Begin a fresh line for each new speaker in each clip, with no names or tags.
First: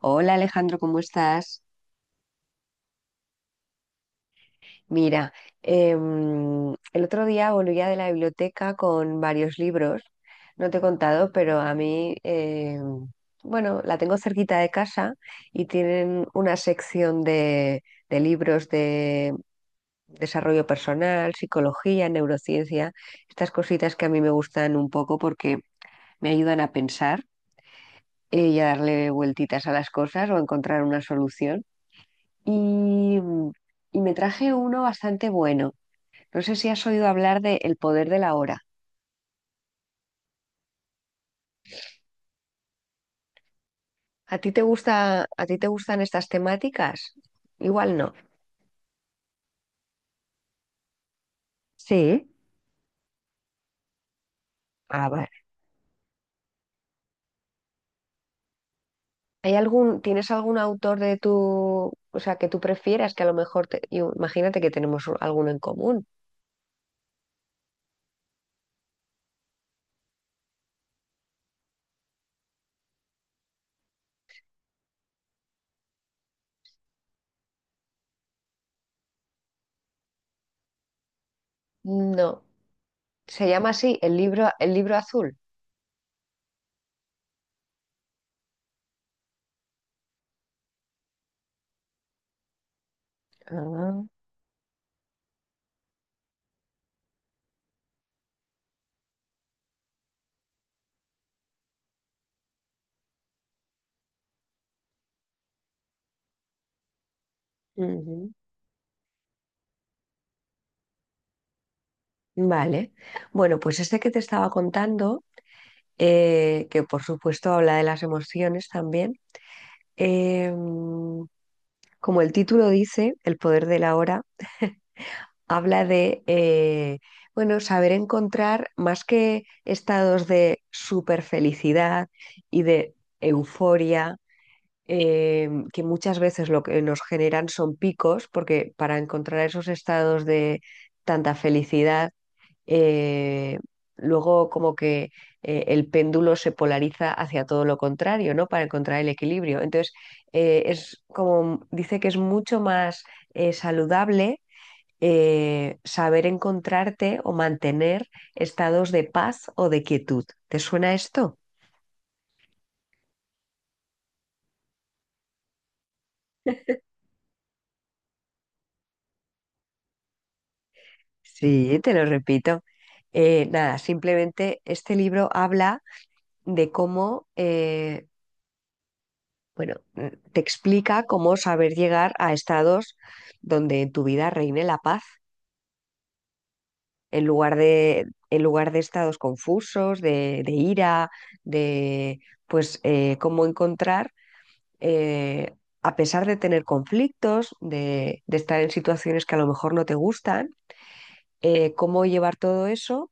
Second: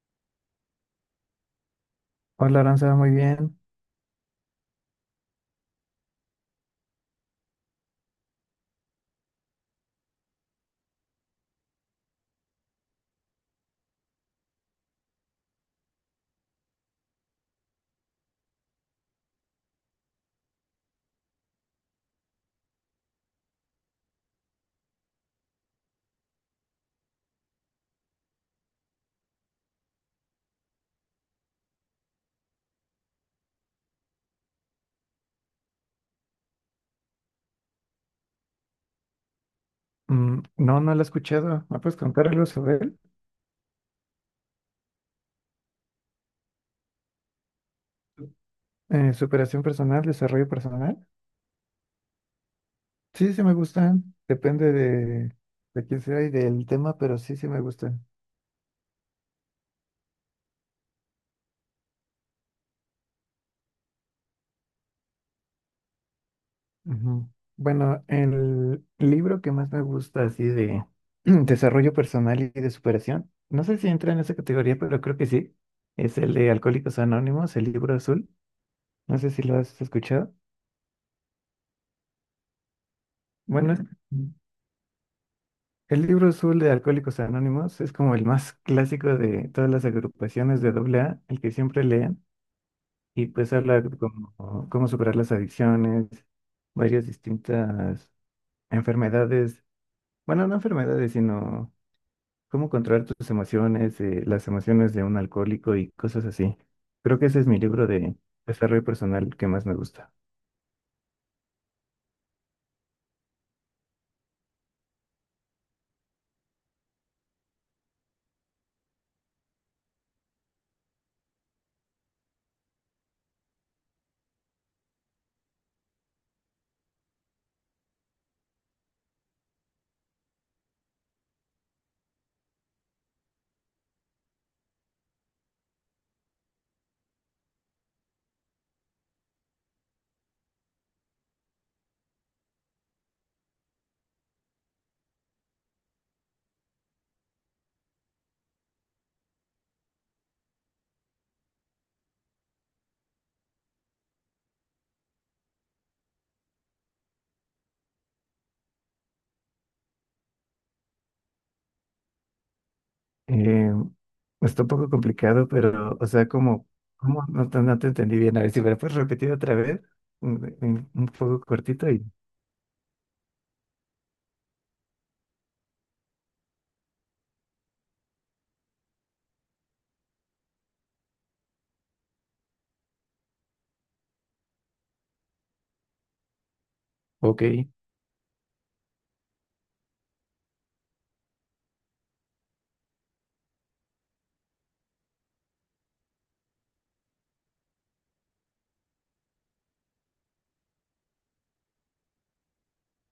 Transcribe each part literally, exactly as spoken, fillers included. Hola, Alejandro, ¿cómo estás?
Hola, Aranza, muy bien.
Mira, em, el otro día volvía de la biblioteca con varios libros. No te he contado, pero a mí, em, bueno, la tengo cerquita de casa y tienen una sección de, de libros de desarrollo personal, psicología, neurociencia, estas cositas que a mí me gustan un poco porque me ayudan a pensar, eh, y a darle vueltitas a las cosas o a encontrar una solución. Y, mm, y me traje uno bastante bueno. No sé si has oído hablar de El poder de la hora.
Mm, no, no la he escuchado. ¿Me puedes contar algo sobre él?
¿A ti te gusta, a ti te gustan estas temáticas? Igual no.
Eh, superación personal, desarrollo personal.
Sí.
Sí, sí me gustan. Depende
Ah, vale.
de, de quién sea y del tema, pero sí, sí me gustan.
¿Hay algún, tienes algún autor de tu, o sea, que tú prefieras que a lo mejor te- yo- imagínate que tenemos u- alguno en común?
Ujú. Bueno, el libro que más me gusta, así de desarrollo personal y de superación, no sé si entra en esa categoría, pero creo que sí. Es el de Alcohólicos Anónimos, el libro azul. No sé si lo has escuchado.
No. Se llama
Bueno, es-
así, el
Ujú.
libro, el libro azul.
El libro azul de Alcohólicos Anónimos es como el más clásico de todas las agrupaciones de A A, el que siempre leen, y pues habla de
Ah.
cómo, cómo superar las adicciones, varias distintas enfermedades, bueno, no enfermedades, sino cómo controlar tus emociones, eh, las emociones de un alcohólico y cosas así. Creo que ese es mi libro de
Ujú.
desarrollo personal que más me gusta.
Vale. Bueno, pues este que te estaba contando, eh, que por supuesto habla de las emociones también. Em, como el título dice, El poder de la hora, habla de, eh, bueno, saber encontrar más que estados de super felicidad y de euforia, em, que muchas veces lo que nos generan son picos, porque para encontrar esos estados de tanta felicidad, eh, luego como que eh, el péndulo se polariza hacia todo lo contrario, ¿no? Para encontrar el equilibrio. Entonces, eh, es como dice que es mucho más eh, saludable, eh, saber encontrarte o mantener estados de paz o de quietud. ¿Te suena esto?
Eh, Está un poco complicado, pero, o sea, como, ¿cómo? No, te no te entendí bien. A ver si me lo puedes repetir otra vez, un, un- un poco
Sí,
cortito
te lo
y...
repito. Eh, nada, simplemente este libro habla de cómo, eh, bueno, mm, te explica cómo saber llegar a estados donde en tu vida reine la paz, en
Ok,
lugar de, en lugar de estados confusos, de, de ira, de, pues eh, cómo encontrar, eh, a pesar de tener conflictos, de, de estar en situaciones que a lo mejor no te gustan, eh, cómo llevar todo eso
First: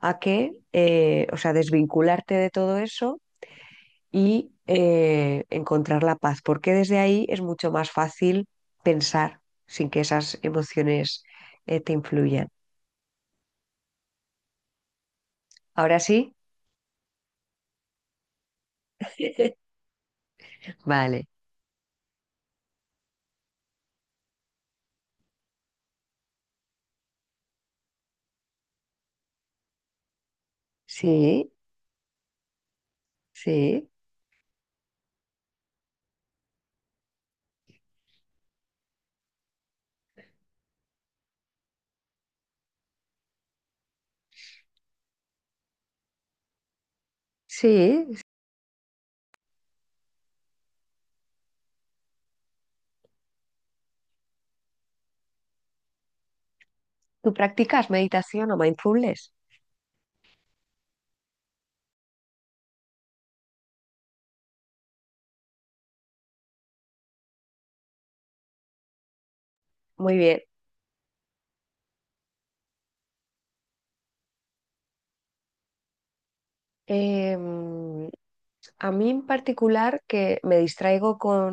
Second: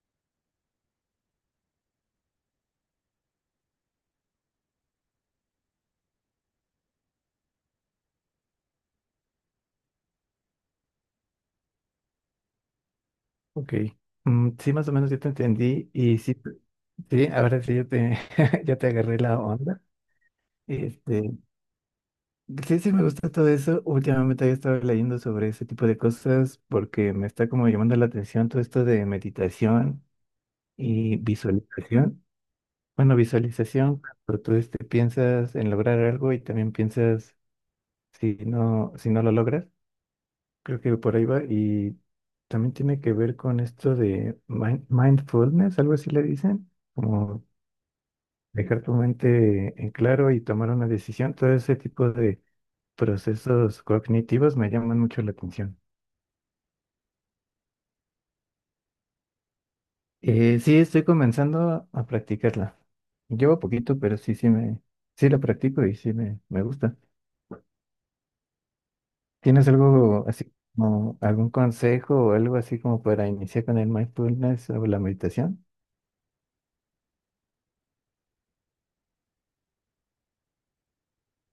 a que, eh, o sea, desvincularte de todo eso y, eh, encontrar la paz, porque desde ahí es mucho más fácil pensar sin que esas emociones, eh, te influyan.
ok. Mm, sí, más o menos yo te entendí
¿Ahora
y
sí?
sí, te- sí, ahora sí ya te, ya te agarré la onda. Este,
Vale.
sí, sí, me gusta todo eso. Últimamente había estado leyendo sobre ese tipo de cosas porque me está como llamando la atención todo esto de meditación y
Sí,
visualización. Bueno,
sí,
visualización, pero tú este, piensas en lograr algo y también piensas si no, si no lo logras. Creo que por ahí va. Y también tiene que ver con esto de mind- mindfulness, algo así le dicen, como
sí.
dejar tu mente en claro y tomar una decisión. Todo ese tipo de procesos cognitivos me llaman mucho la atención.
¿Tú practicas meditación o mindfulness?
Eh, sí, estoy comenzando a practicarla. Llevo poquito, pero sí, sí me, sí la practico y sí me, me gusta. ¿Tienes
Muy
algo
bien.
así como algún consejo o algo así como para iniciar con el mindfulness o la meditación?
Em, a mí en particular que me distraigo con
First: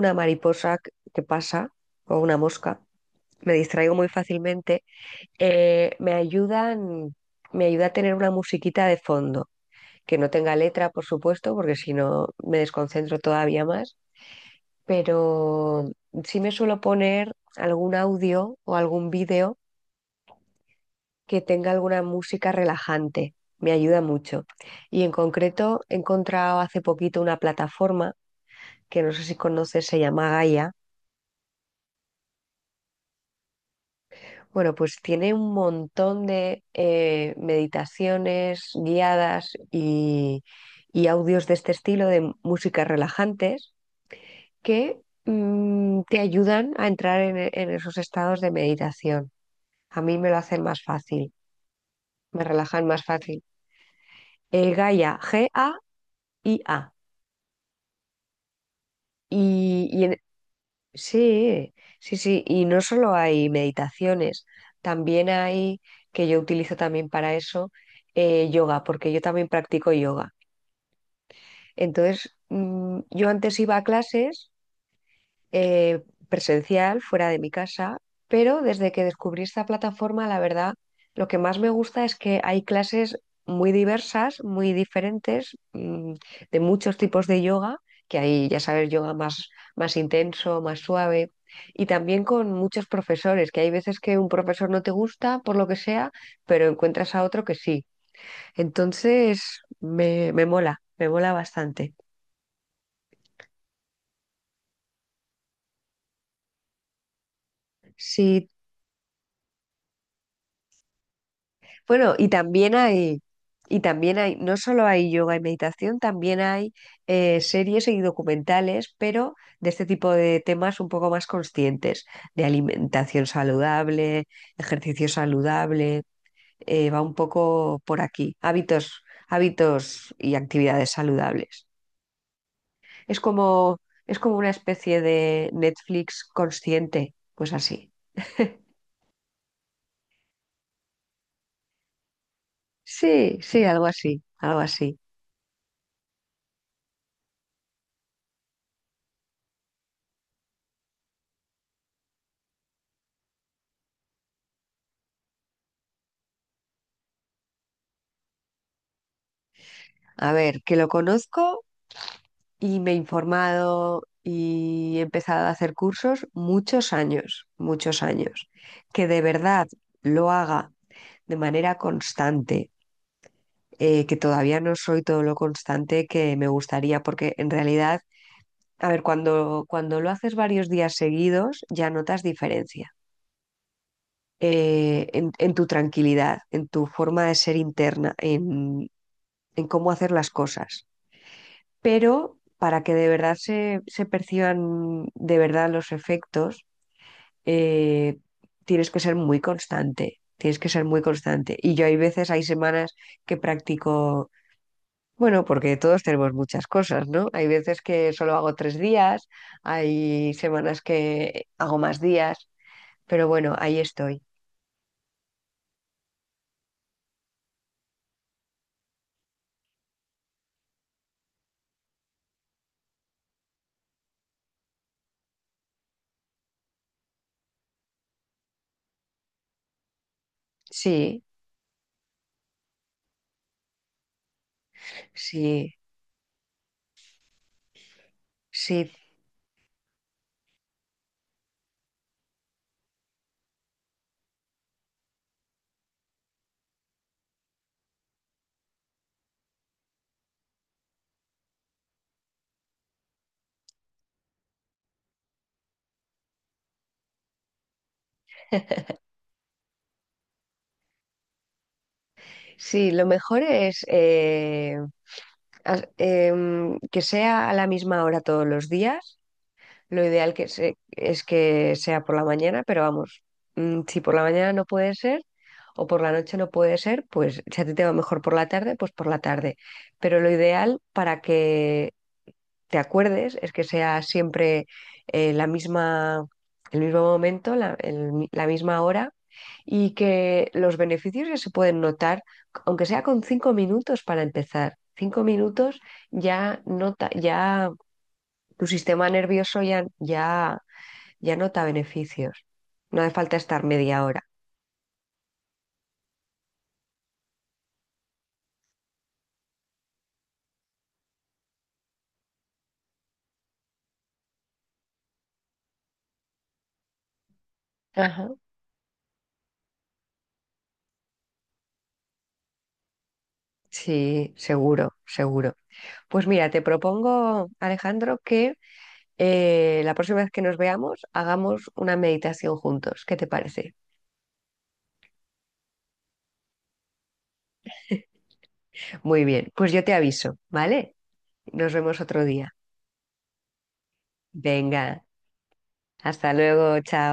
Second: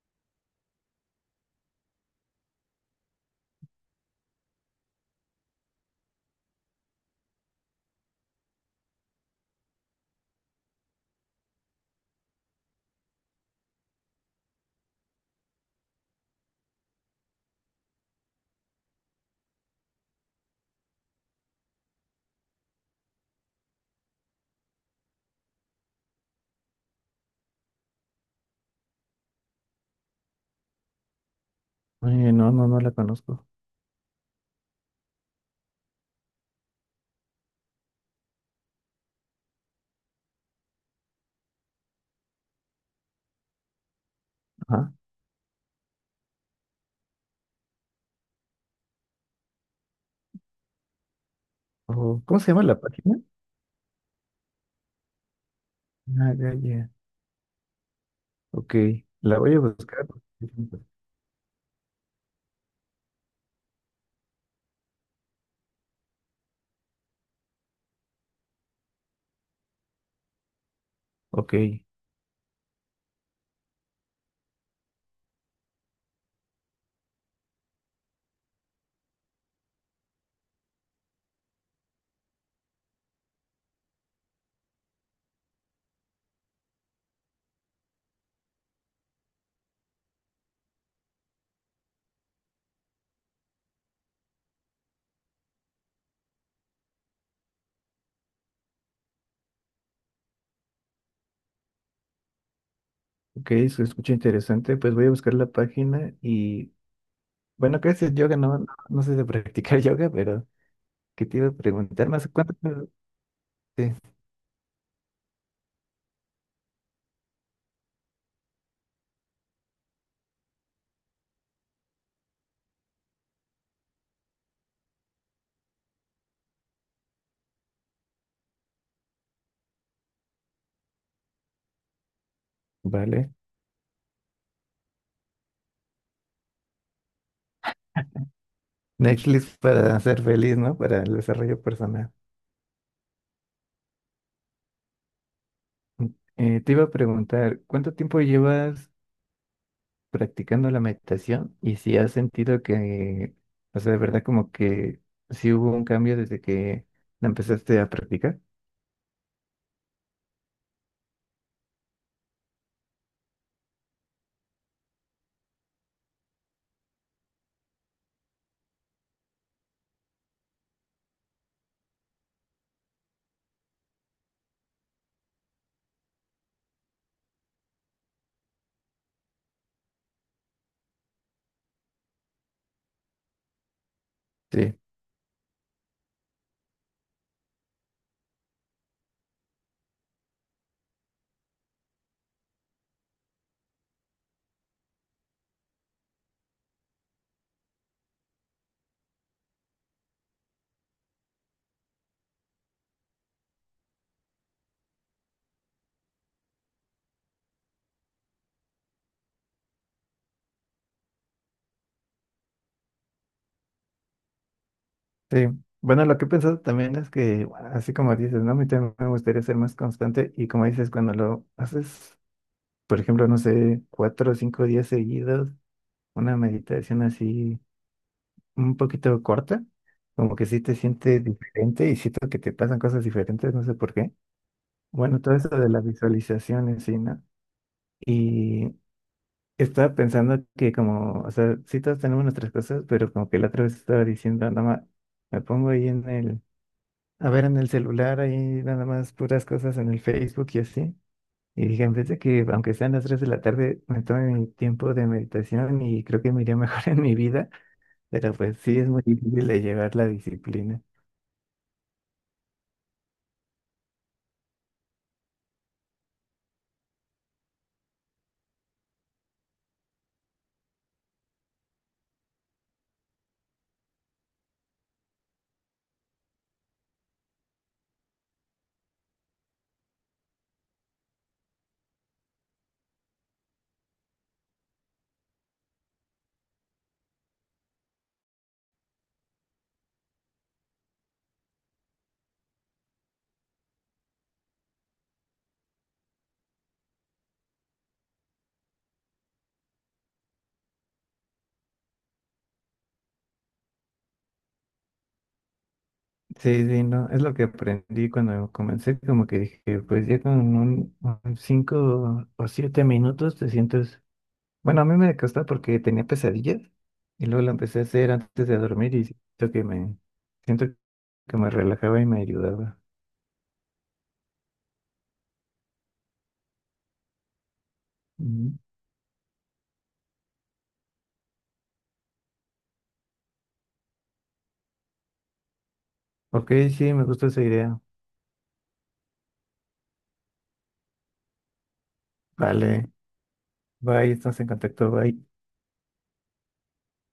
una mariposa que que pasa o una mosca, me distraigo muy fácilmente. Eh, me ayudan, me ayuda a tener una musiquita de fondo, que no tenga letra, por supuesto, porque si no me desconcentro todavía más, pero sí me suelo poner algún audio o algún vídeo que tenga alguna música relajante. Me ayuda mucho. Y en concreto he encontrado hace poquito una plataforma que no sé si conoces, se llama Gaia.
Oye, no, no, no la conozco.
Bueno, pues tiene un montón de, eh, meditaciones guiadas y, y audios de este estilo de músicas relajantes
Ajá.
que, mm, te ayudan a entrar en, e- en esos estados de meditación. A mí me lo hacen más fácil,
O, ¿cómo
me
se llama la
relajan más
página?
fácil. El Gaia, G A I A.
Ah, ya, ya. Ok, la voy a
Y,
buscar.
sí, sí, sí. Y no solo hay meditaciones, también hay, que yo utilizo también para eso, eh, yoga, porque yo también practico yoga.
Ok,
Entonces, mm, yo antes iba a clases, eh, presencial, fuera de mi casa, pero desde que descubrí esta plataforma, la verdad, lo que más me gusta es que hay clases muy diversas, muy diferentes, mm, de muchos tipos de yoga, que hay, ya sabes, yoga más, más intenso, más suave. Y también con muchos profesores, que hay veces que un profesor no te gusta por lo que sea, pero encuentras a otro que sí. Entonces, me, me mola, me mola bastante.
ok, se escucha interesante. Pues voy a buscar la página y bueno, ¿qué es el yoga?
Si
No, no, no sé de practicar yoga, pero que te iba a preguntar
bueno, y
más cuánto.
también hay, y
te- Sí,
también hay, no solo hay yoga y meditación, también hay, eh, series y documentales, pero de este tipo de temas un poco más conscientes, de alimentación saludable, ejercicio saludable, eh, va un poco por aquí, hábitos, hábitos y actividades saludables. Es
vale.
como, es como una especie de Netflix consciente, pues así.
Netflix para ser feliz, ¿no? Para el desarrollo personal.
Sí, sí, algo así, algo así.
Eh, te iba a preguntar, ¿cuánto tiempo llevas practicando la meditación? Y si has sentido que, o sea, de verdad como que sí hubo un cambio desde que la empezaste a practicar.
A ver, que lo conozco y me he informado y he empezado a hacer cursos muchos años, muchos años. Que de verdad lo haga de manera constante, eh, que todavía no soy todo lo constante que me gustaría, porque en realidad, a ver, cuando, cuando lo haces varios días seguidos, ya notas diferencia.
Sí,
eh, en, en tu tranquilidad, en tu forma de ser interna, en, en cómo hacer las cosas. Pero para que de verdad se, se perciban de verdad los efectos, eh, tienes que ser muy constante, tienes que ser muy constante. Y yo hay veces, hay semanas que practico, bueno, porque todos tenemos muchas cosas, ¿no? Hay veces que solo hago tres días, hay semanas que hago más días, pero bueno, ahí estoy.
sí. Bueno, lo que he pensado también es que, bueno, así como dices, ¿no? A mí también me gustaría ser más constante y como dices, cuando lo haces, por ejemplo, no sé, cuatro o cinco días seguidos, una meditación así un poquito corta, como que sí te
Sí,
sientes diferente y siento que te pasan cosas diferentes, no sé por qué. Bueno, todo eso de
sí,
las visualizaciones, sí, ¿no? Y
sí,
estaba pensando que como, o sea, sí todos tenemos nuestras cosas, pero como que la otra vez estaba diciendo, nada más, me pongo ahí en el, a ver en el celular, ahí nada más puras cosas en el Facebook y así. Y dije, en vez de que, aunque sean las tres de la tarde, me tome mi tiempo de meditación y creo que me iría mejor en mi vida, pero pues sí es muy difícil de llevar la disciplina.
sí, lo mejor es, eh, as- em, que sea a la misma hora todos los días. Lo ideal que se- es que sea por la mañana, pero vamos, mm, si por la mañana no puede ser o por la noche no puede ser, pues si a ti te va mejor por la tarde, pues por la tarde. Pero lo ideal para que te acuerdes es que sea siempre, eh, la misma, el mismo momento, la, el mi- la misma hora y que los beneficios ya se pueden notar, aunque sea con cinco minutos para empezar. Cinco minutos ya nota, ya tu sistema nervioso ya, ya, ya nota beneficios. No hace falta estar media hora.
Sí, sí, no, es lo que aprendí cuando comencé, como que dije, pues ya con un, un cinco o siete minutos te sientes, bueno, a mí me costó porque tenía pesadillas y luego lo empecé a hacer
Ajá.
antes de dormir y siento que me, siento que me relajaba y me ayudaba.
Sí, seguro, seguro. Pues mira, te propongo, Alejandro,
Ujú.
que, eh, la próxima vez que nos veamos hagamos una meditación juntos. ¿Qué te parece?
Ok, sí, me gusta esa idea.
Muy bien, pues yo te aviso, ¿vale? Nos vemos otro día.
Vale, bye, estamos en contacto,
Venga,
bye.
hasta luego, chao.